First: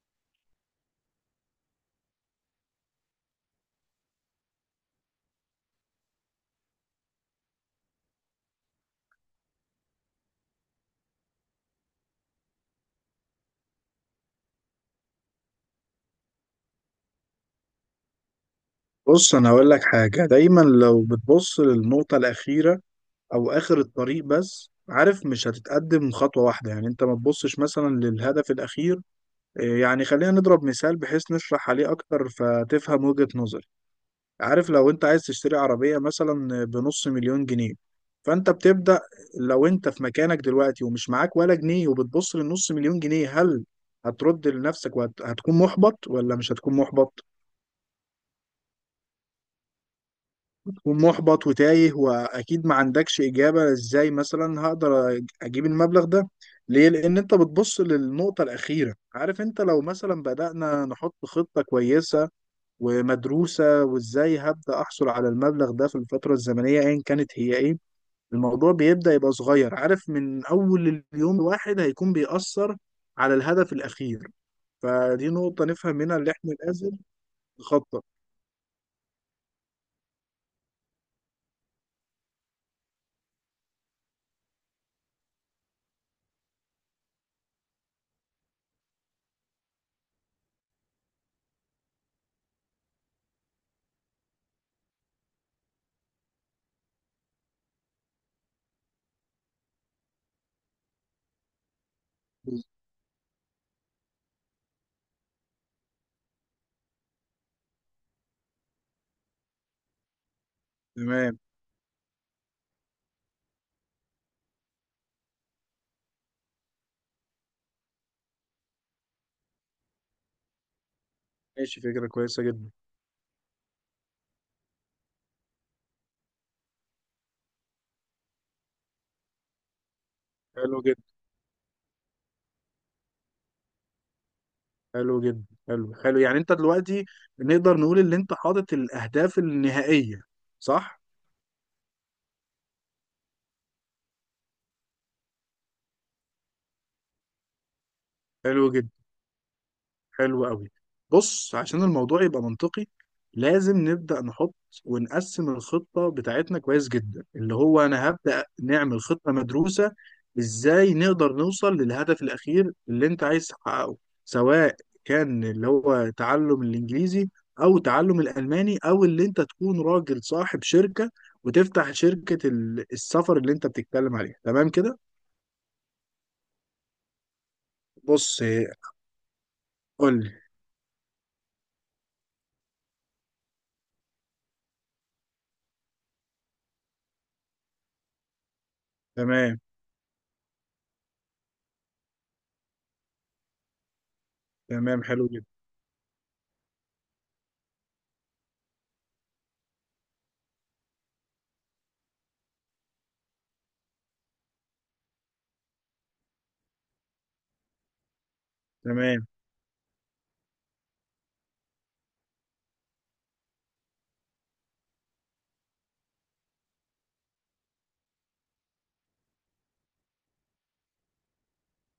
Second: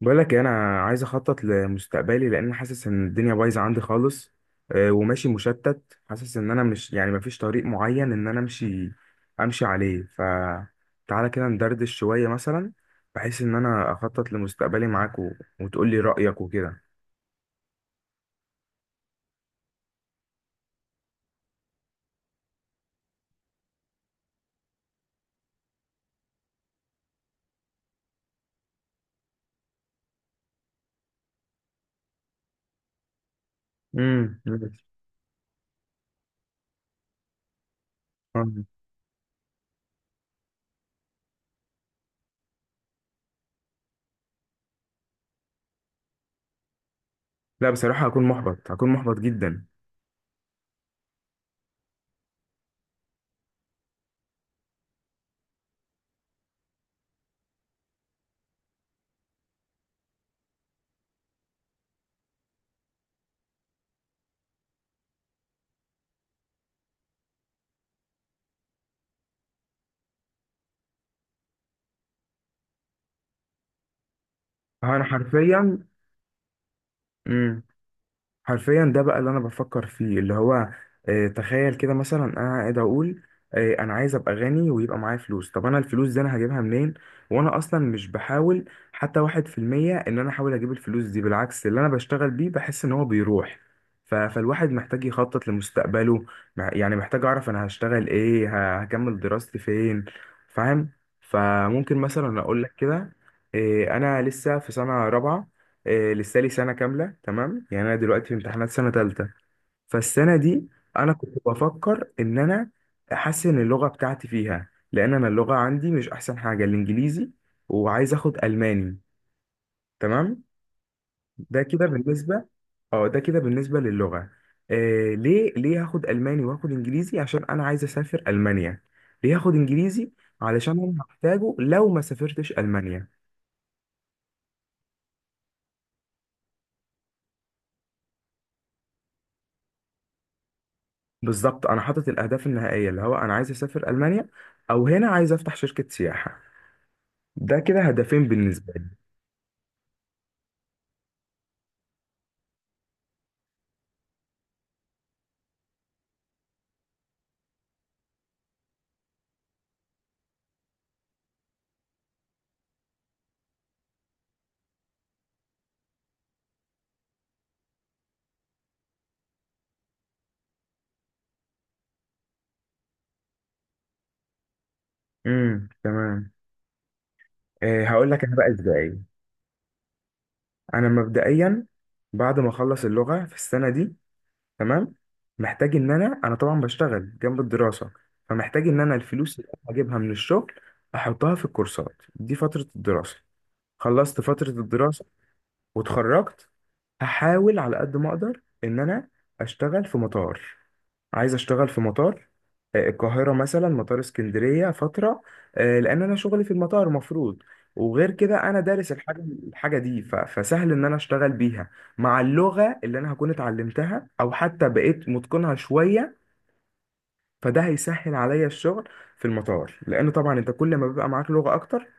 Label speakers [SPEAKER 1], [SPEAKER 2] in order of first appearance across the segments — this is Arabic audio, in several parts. [SPEAKER 1] بقول لك إيه، انا عايز اخطط لمستقبلي لان حاسس ان الدنيا بايظه عندي خالص. وماشي مشتت، حاسس ان انا مش يعني مفيش طريق معين ان انا امشي عليه. فتعالى كده ندردش شويه مثلا بحيث ان انا اخطط لمستقبلي معاك وتقول لي رايك وكده.
[SPEAKER 2] بص، انا هقول لك حاجه. دايما لو بتبص للنقطه الاخيره او اخر الطريق، بس عارف مش هتتقدم خطوه واحده. يعني انت ما تبصش مثلا للهدف الاخير. إيه يعني، خلينا نضرب مثال بحيث نشرح عليه اكتر فتفهم وجهه نظري.
[SPEAKER 1] امم.
[SPEAKER 2] عارف لو انت عايز تشتري عربيه مثلا بنص مليون جنيه، فانت بتبدا. لو انت في مكانك دلوقتي ومش معاك ولا جنيه وبتبص للنص مليون جنيه، هل هترد لنفسك وهتكون محبط ولا مش هتكون محبط؟
[SPEAKER 1] لا بصراحه هكون محبط، هكون محبط جدا.
[SPEAKER 2] ومحبط وتايه واكيد ما عندكش اجابه ازاي مثلا هقدر اجيب المبلغ ده. ليه؟ لان انت بتبص للنقطه الاخيره. عارف انت لو مثلا بدانا نحط خطه كويسه ومدروسه وازاي هبدا احصل على المبلغ ده في الفتره الزمنيه ايا كانت هي ايه، الموضوع بيبدا يبقى صغير. عارف من اول اليوم الواحد هيكون بيأثر على الهدف الاخير.
[SPEAKER 1] انا
[SPEAKER 2] فدي نقطه
[SPEAKER 1] حرفيا
[SPEAKER 2] نفهم منها اللي احنا لازم
[SPEAKER 1] مم.
[SPEAKER 2] نخطط.
[SPEAKER 1] حرفيا ده بقى اللي انا بفكر فيه، اللي هو تخيل كده مثلا انا قاعد اقول، انا عايز ابقى غني ويبقى معايا فلوس. طب انا الفلوس دي انا هجيبها منين؟ وانا اصلا مش بحاول حتى واحد في المية ان انا احاول اجيب الفلوس دي، بالعكس اللي انا بشتغل بيه بحس ان هو بيروح. فالواحد محتاج يخطط لمستقبله، يعني محتاج اعرف انا هشتغل ايه، هكمل دراستي فين. فاهم؟ فممكن مثلا اقول لك كده، انا لسه في سنة رابعة، لسه لي سنة كاملة. تمام، يعني أنا دلوقتي في امتحانات سنة تالتة. فالسنة دي أنا كنت
[SPEAKER 2] تمام.
[SPEAKER 1] بفكر إن أنا أحسن اللغة بتاعتي فيها، لأن أنا اللغة عندي مش أحسن حاجة، الإنجليزي. وعايز آخد ألماني. تمام. ده
[SPEAKER 2] ماشي،
[SPEAKER 1] كده
[SPEAKER 2] فكره كويسه
[SPEAKER 1] بالنسبة.
[SPEAKER 2] جدا.
[SPEAKER 1] أه، ده كده بالنسبة للغة. ليه هاخد ألماني وهاخد إنجليزي؟ عشان أنا عايز أسافر ألمانيا. ليه هاخد إنجليزي؟ علشان
[SPEAKER 2] حلو
[SPEAKER 1] أنا
[SPEAKER 2] جدا.
[SPEAKER 1] هحتاجه لو ما سافرتش ألمانيا.
[SPEAKER 2] حلو جدا، حلو، حلو. يعني انت دلوقتي نقدر نقول ان انت حاطط الاهداف النهائية، صح؟
[SPEAKER 1] بالظبط، انا حاطط الاهداف النهائيه، اللي هو انا عايز اسافر المانيا، او هنا عايز افتح شركه سياحه. ده كده هدفين
[SPEAKER 2] حلو
[SPEAKER 1] بالنسبه لي.
[SPEAKER 2] جدا، حلو قوي. بص، عشان الموضوع يبقى منطقي لازم نبدأ نحط ونقسم الخطة بتاعتنا كويس جدا، اللي هو أنا هبدأ نعمل خطة مدروسة إزاي نقدر نوصل للهدف الأخير اللي أنت عايز تحققه، سواء كان اللي هو تعلم الإنجليزي أو تعلم الألماني أو اللي أنت تكون راجل صاحب شركة وتفتح شركة السفر اللي أنت بتتكلم عليها. تمام كده؟
[SPEAKER 1] امم، تمام. إيه، هقول لك انا
[SPEAKER 2] بص،
[SPEAKER 1] بقى ازاي.
[SPEAKER 2] قول لي.
[SPEAKER 1] انا مبدئيا بعد ما اخلص اللغه في السنه دي، تمام، محتاج ان انا، انا طبعا بشتغل جنب الدراسه، فمحتاج ان انا الفلوس اللي
[SPEAKER 2] تمام،
[SPEAKER 1] أنا هجيبها من الشغل احطها في الكورسات دي فتره الدراسه. خلصت فتره
[SPEAKER 2] تمام،
[SPEAKER 1] الدراسه
[SPEAKER 2] حلو جدا.
[SPEAKER 1] واتخرجت، هحاول على قد ما اقدر ان انا اشتغل في مطار. عايز اشتغل في مطار، القاهرة مثلا، مطار اسكندرية فترة، لأن أنا شغلي في المطار مفروض، وغير كده أنا دارس الحاجة.
[SPEAKER 2] تمام.
[SPEAKER 1] الحاجة دي فسهل إن أنا أشتغل بيها، مع اللغة اللي أنا هكون اتعلمتها أو حتى بقيت متقنها شوية. فده هيسهل عليا الشغل في المطار، لأن طبعا أنت كل ما بيبقى معاك لغة أكتر،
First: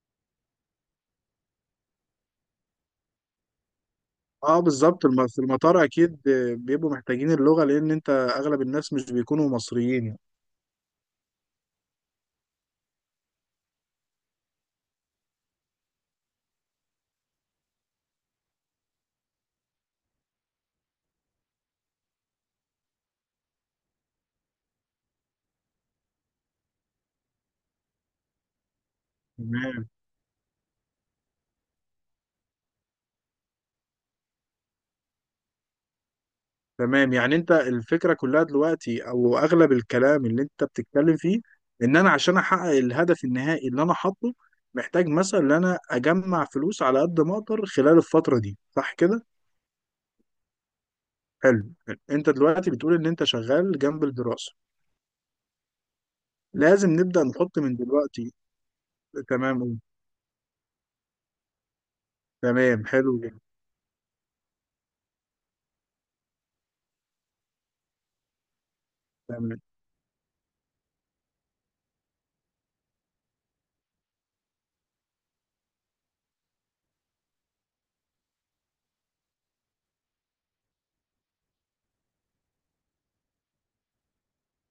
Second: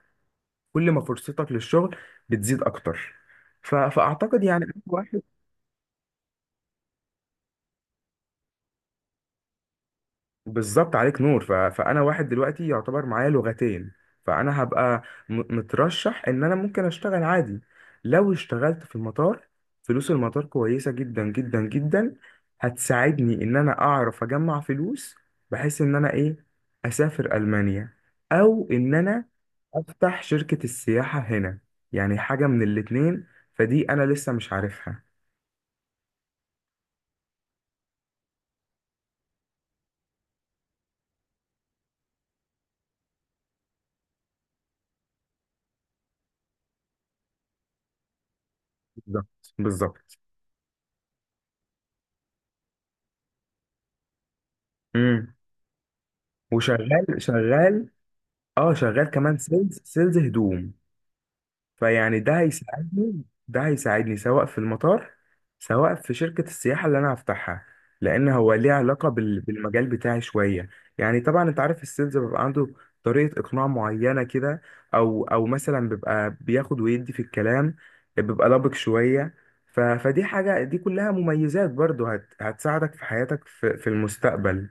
[SPEAKER 1] كل ما فرصتك للشغل بتزيد أكتر. فأعتقد
[SPEAKER 2] اه
[SPEAKER 1] يعني.
[SPEAKER 2] بالظبط، في المطار اكيد بيبقوا محتاجين اللغه، لان انت اغلب الناس مش بيكونوا مصريين يعني.
[SPEAKER 1] بالظبط، عليك نور. فانا واحد دلوقتي يعتبر معايا لغتين، فانا هبقى مترشح ان انا ممكن اشتغل عادي لو اشتغلت في المطار. فلوس المطار كويسة جدا جدا جدا، هتساعدني ان انا اعرف اجمع فلوس بحيث ان انا ايه، اسافر المانيا، او ان انا
[SPEAKER 2] تمام.
[SPEAKER 1] افتح شركة السياحة هنا. يعني حاجة من الاتنين، فدي انا لسه مش عارفها.
[SPEAKER 2] تمام، يعني انت الفكره كلها دلوقتي او اغلب الكلام اللي انت بتتكلم فيه ان انا عشان احقق الهدف النهائي اللي انا حاطه محتاج مثلا ان انا اجمع فلوس على قد ما اقدر خلال الفتره دي، صح كده؟
[SPEAKER 1] بالظبط، بالظبط.
[SPEAKER 2] حلو. انت دلوقتي بتقول ان انت شغال جنب الدراسه.
[SPEAKER 1] امم.
[SPEAKER 2] لازم
[SPEAKER 1] وشغال
[SPEAKER 2] نبدا نحط من
[SPEAKER 1] شغال.
[SPEAKER 2] دلوقتي.
[SPEAKER 1] اه، شغال كمان سيلز
[SPEAKER 2] تمام.
[SPEAKER 1] سيلز هدوم. فيعني ده
[SPEAKER 2] تمام، حلو
[SPEAKER 1] هيساعدني
[SPEAKER 2] جدا.
[SPEAKER 1] ده هيساعدني سواء في المطار، سواء في شركة السياحة اللي انا هفتحها. لان هو ليه علاقة
[SPEAKER 2] تمام.
[SPEAKER 1] بالمجال بتاعي شوية. يعني طبعا انت عارف السيلز بيبقى عنده طريقة اقناع معينة كده، او مثلا بيبقى بياخد ويدي في الكلام، بيبقى لبق شوية. فدي حاجة، دي كلها مميزات برضو هتساعدك في حياتك في المستقبل.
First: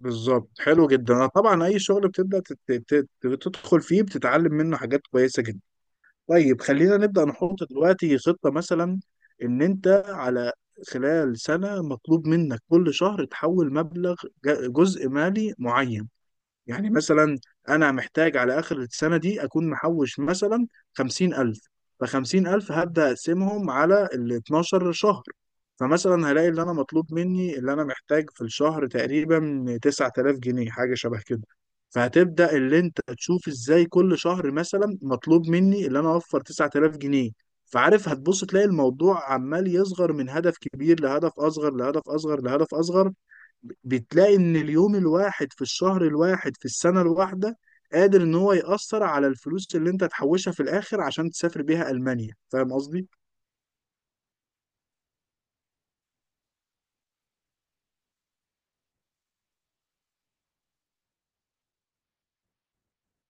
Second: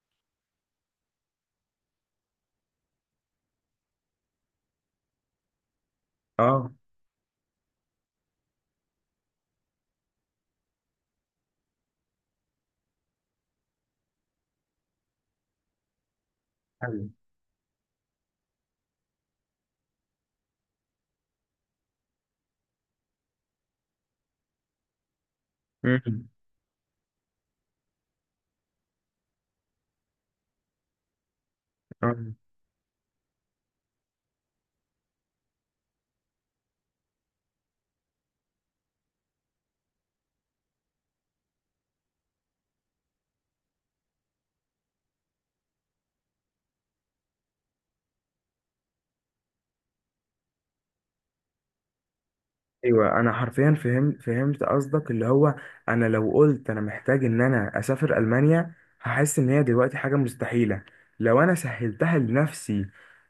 [SPEAKER 2] بالظبط، حلو جدا. أنا طبعا اي شغل بتبدا تدخل فيه بتتعلم منه حاجات كويسه جدا. طيب
[SPEAKER 1] اه.
[SPEAKER 2] خلينا نبدا نحط دلوقتي خطه مثلا ان انت على خلال سنه مطلوب منك كل شهر تحول مبلغ، جزء مالي معين. يعني
[SPEAKER 1] أيوة.
[SPEAKER 2] مثلا انا محتاج على اخر السنه دي اكون محوش مثلا 50000. فخمسين ألف هبدأ أقسمهم على ال 12 شهر،
[SPEAKER 1] مم.
[SPEAKER 2] فمثلا هلاقي اللي أنا مطلوب مني اللي أنا محتاج في الشهر تقريبا 9000 جنيه، حاجة شبه كده.
[SPEAKER 1] آه.
[SPEAKER 2] فهتبدأ اللي أنت تشوف إزاي كل شهر مثلا مطلوب مني اللي أنا أوفر 9000 جنيه. فعارف هتبص تلاقي الموضوع عمال يصغر من هدف كبير لهدف أصغر لهدف أصغر لهدف أصغر. بتلاقي ان اليوم الواحد في الشهر الواحد في السنة الواحدة قادر ان هو يأثر على الفلوس اللي انت تحوشها في الاخر عشان تسافر بيها ألمانيا. فاهم قصدي؟
[SPEAKER 1] ايوه، انا حرفيا فهمت قصدك، اللي هو انا لو قلت انا محتاج ان انا اسافر المانيا، هحس ان هي دلوقتي حاجه مستحيله. لو انا سهلتها لنفسي،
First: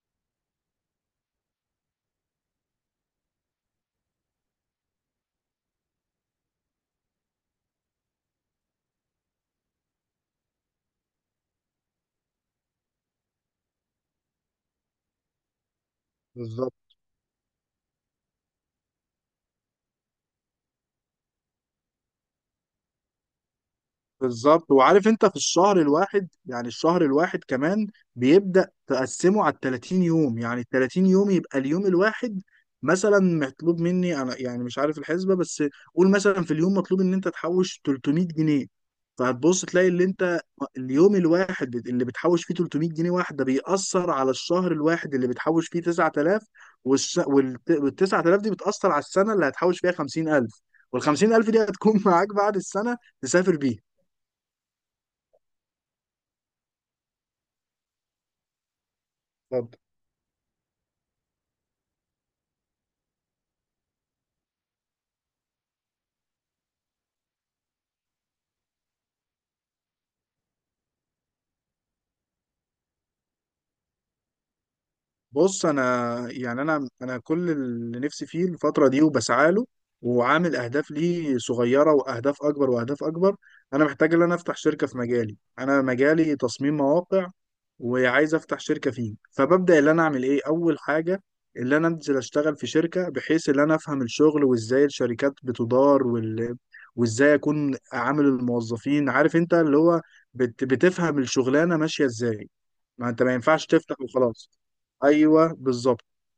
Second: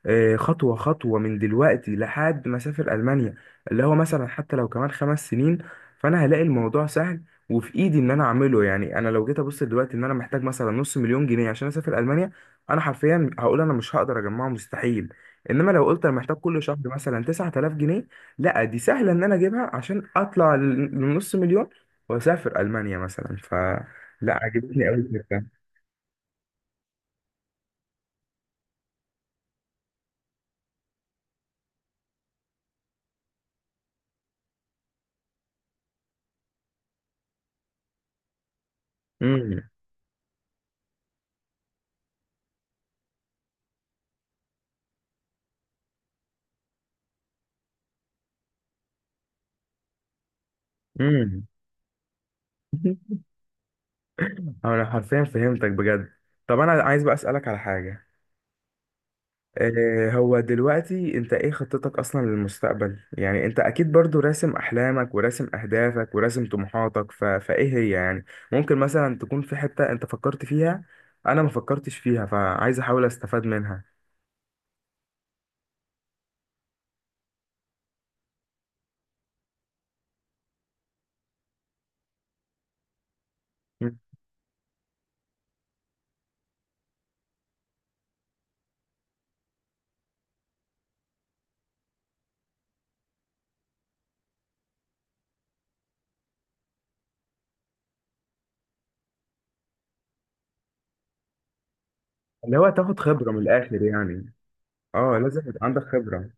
[SPEAKER 1] خطوه خطوه من دلوقتي لحد ما اسافر المانيا، اللي هو مثلا حتى لو كمان 5 سنين، فانا هلاقي الموضوع سهل وفي ايدي ان انا اعمله. يعني انا لو جيت ابص دلوقتي ان انا محتاج مثلا نص مليون جنيه عشان اسافر المانيا، انا حرفيا هقول انا مش هقدر اجمعه، مستحيل. انما لو قلت انا محتاج كل شهر مثلا 9000 جنيه، لا دي سهله ان انا اجيبها عشان اطلع لنص مليون واسافر المانيا مثلا. لا،
[SPEAKER 2] بالظبط.
[SPEAKER 1] عجبتني قوي
[SPEAKER 2] وعارف انت في
[SPEAKER 1] الفكره.
[SPEAKER 2] الشهر الواحد، يعني الشهر الواحد كمان بيبدأ تقسمه على 30 يوم، يعني 30 يوم يبقى اليوم الواحد مثلا مطلوب مني انا، يعني مش عارف الحسبة، بس قول مثلا في اليوم مطلوب ان انت تحوش 300 جنيه. فهتبص
[SPEAKER 1] امم.
[SPEAKER 2] تلاقي اللي انت اليوم الواحد اللي بتحوش فيه 300 جنيه واحدة بيأثر على الشهر الواحد اللي بتحوش فيه 9000، وال 9000 دي بتأثر على السنة اللي هتحوش فيها 50000، وال
[SPEAKER 1] امم.
[SPEAKER 2] 50000 دي هتكون معاك بعد السنة تسافر بيها.
[SPEAKER 1] انا حرفيا فهمتك بجد. طب انا عايز بقى اسالك على حاجه.
[SPEAKER 2] طب
[SPEAKER 1] إيه هو دلوقتي انت ايه خطتك اصلا للمستقبل؟ يعني انت اكيد برضو راسم احلامك وراسم اهدافك وراسم طموحاتك، فايه هي يعني. ممكن مثلا تكون في حته انت فكرت فيها، انا ما فكرتش فيها فعايز احاول استفاد منها.
[SPEAKER 2] بص، انا يعني انا كل اللي نفسي فيه الفتره دي وبسعى له وعامل اهداف ليه صغيره واهداف اكبر واهداف اكبر، انا
[SPEAKER 1] مم.
[SPEAKER 2] محتاج ان انا افتح شركه في مجالي. انا مجالي تصميم مواقع وعايز افتح شركه فيه. فببدا اللي انا اعمل ايه اول حاجه، اللي انا انزل اشتغل في شركه بحيث ان انا افهم الشغل وازاي الشركات بتدار وازاي اكون عامل الموظفين، عارف انت اللي هو بتفهم الشغلانه ماشيه ازاي.
[SPEAKER 1] اللي هو تاخد
[SPEAKER 2] ما انت
[SPEAKER 1] خبره
[SPEAKER 2] ما
[SPEAKER 1] من
[SPEAKER 2] ينفعش
[SPEAKER 1] الاخر
[SPEAKER 2] تفتح
[SPEAKER 1] يعني.
[SPEAKER 2] وخلاص.
[SPEAKER 1] اه، لازم
[SPEAKER 2] ايوه
[SPEAKER 1] يبقى عندك
[SPEAKER 2] بالظبط.
[SPEAKER 1] خبرة.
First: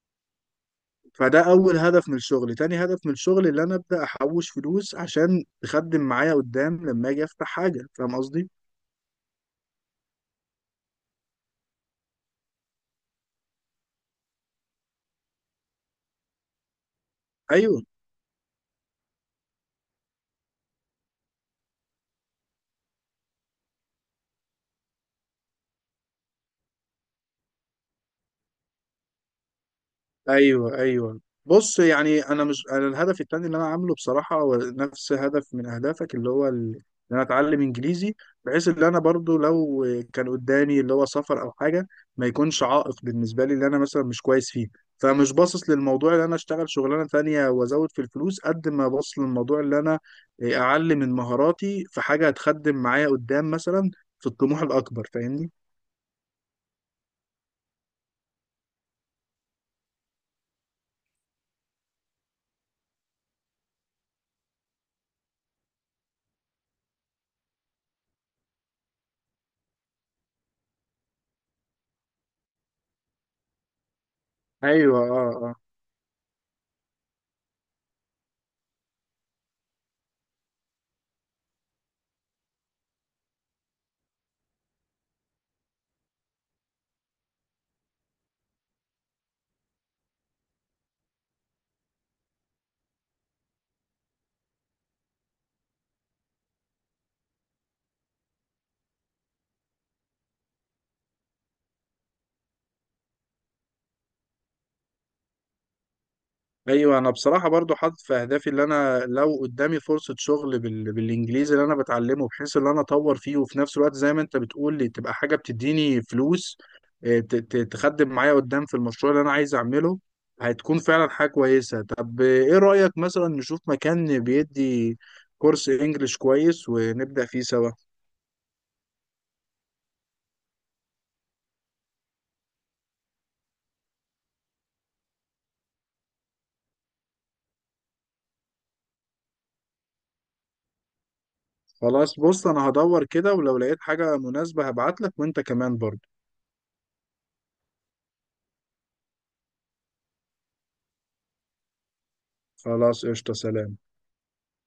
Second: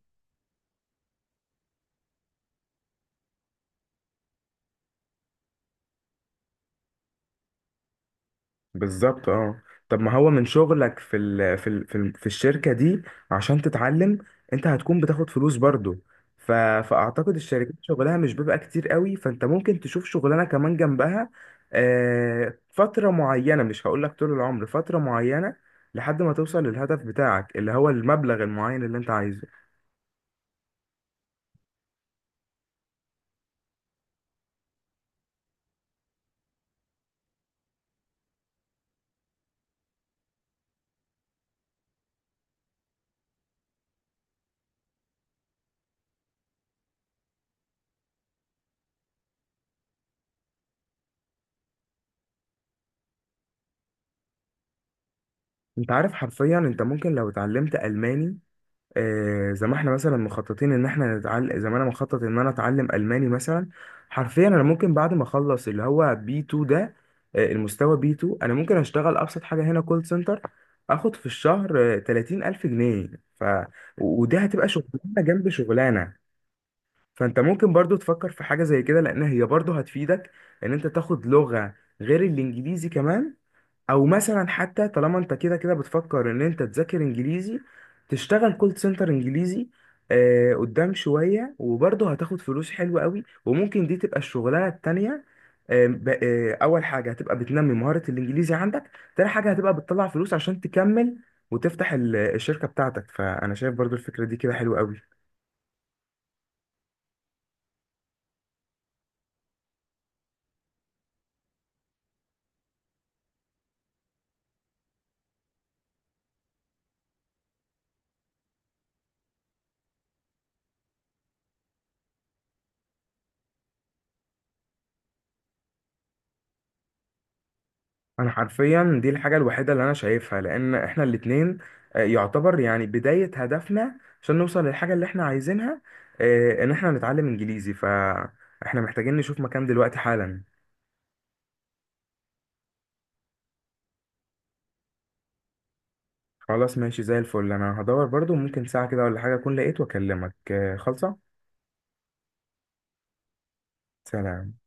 [SPEAKER 2] فده اول هدف من الشغل، تاني هدف من الشغل اللي انا ابدا احوش فلوس عشان تخدم معايا قدام لما اجي افتح حاجه. فاهم قصدي؟
[SPEAKER 1] بالظبط، اه. طب ما هو من شغلك في الشركة دي عشان تتعلم، انت هتكون بتاخد فلوس برضو. ف فاعتقد الشركات
[SPEAKER 2] ايوه،
[SPEAKER 1] شغلها مش بيبقى كتير قوي، فانت ممكن تشوف شغلانة كمان جنبها. فترة معينة، مش هقولك طول العمر، فترة معينة لحد ما توصل للهدف بتاعك اللي هو المبلغ المعين اللي انت عايزه.
[SPEAKER 2] ايوه. ايوه بص، يعني انا مش، انا الهدف التاني اللي انا عامله بصراحه هو نفس هدف من اهدافك، اللي هو ان انا اتعلم انجليزي، بحيث ان انا برضو لو كان قدامي اللي هو سفر او حاجه ما يكونش عائق بالنسبه لي اللي انا مثلا مش كويس فيه. فمش باصص للموضوع اللي انا اشتغل شغلانه تانية وازود في الفلوس قد ما باصص للموضوع اللي انا اعلم من مهاراتي في حاجه هتخدم معايا قدام مثلا في الطموح الاكبر. فاهمني؟
[SPEAKER 1] انت عارف، حرفيا انت ممكن لو اتعلمت ألماني، زي ما احنا مثلا مخططين ان احنا نتعلم، زي ما انا مخطط ان انا اتعلم الماني مثلا، حرفيا انا ممكن بعد ما اخلص اللي هو بي 2 ده، المستوى بي 2، انا ممكن اشتغل ابسط حاجه هنا كول سنتر. اخد في الشهر 30000 جنيه. ف ودي هتبقى
[SPEAKER 2] ايوه
[SPEAKER 1] شغلانه جنب
[SPEAKER 2] اه،
[SPEAKER 1] شغلانه. فانت ممكن برضو تفكر في حاجه زي كده، لان هي برضو هتفيدك ان انت تاخد لغه غير الانجليزي كمان، او مثلا حتى طالما انت كده كده بتفكر ان انت تذاكر انجليزي، تشتغل كول سنتر انجليزي قدام شوية وبرضه هتاخد فلوس حلوة قوي. وممكن دي تبقى الشغلانة التانية. اول حاجة هتبقى بتنمي مهارة الانجليزي عندك، تاني حاجة هتبقى بتطلع فلوس عشان تكمل وتفتح الشركة بتاعتك. فانا شايف برضه الفكرة دي كده حلوة قوي.
[SPEAKER 2] ايوه. انا بصراحه برضو حاطط في اهدافي اللي انا لو قدامي فرصه شغل بالانجليزي اللي انا بتعلمه بحيث ان انا اطور فيه، وفي نفس الوقت زي ما انت بتقول لي تبقى حاجه بتديني فلوس، تخدم معايا قدام في المشروع اللي انا عايز اعمله. هتكون فعلا حاجه كويسه. طب ايه رايك مثلا نشوف مكان بيدي كورس انجليش كويس ونبدا فيه سوا؟
[SPEAKER 1] انا حرفيا دي الحاجه الوحيده اللي انا شايفها، لان احنا الاتنين يعتبر يعني بدايه هدفنا عشان نوصل للحاجه اللي احنا عايزينها، ان احنا نتعلم انجليزي. فاحنا محتاجين نشوف مكان دلوقتي حالا.
[SPEAKER 2] خلاص، بص انا هدور كده ولو لقيت حاجه مناسبه هبعت لك، وانت كمان برضو.
[SPEAKER 1] خلاص ماشي، زي الفل. انا هدور برضو، ممكن ساعه كده ولا حاجه اكون لقيت واكلمك. خلصه.
[SPEAKER 2] خلاص قشطه، سلام.
[SPEAKER 1] سلام.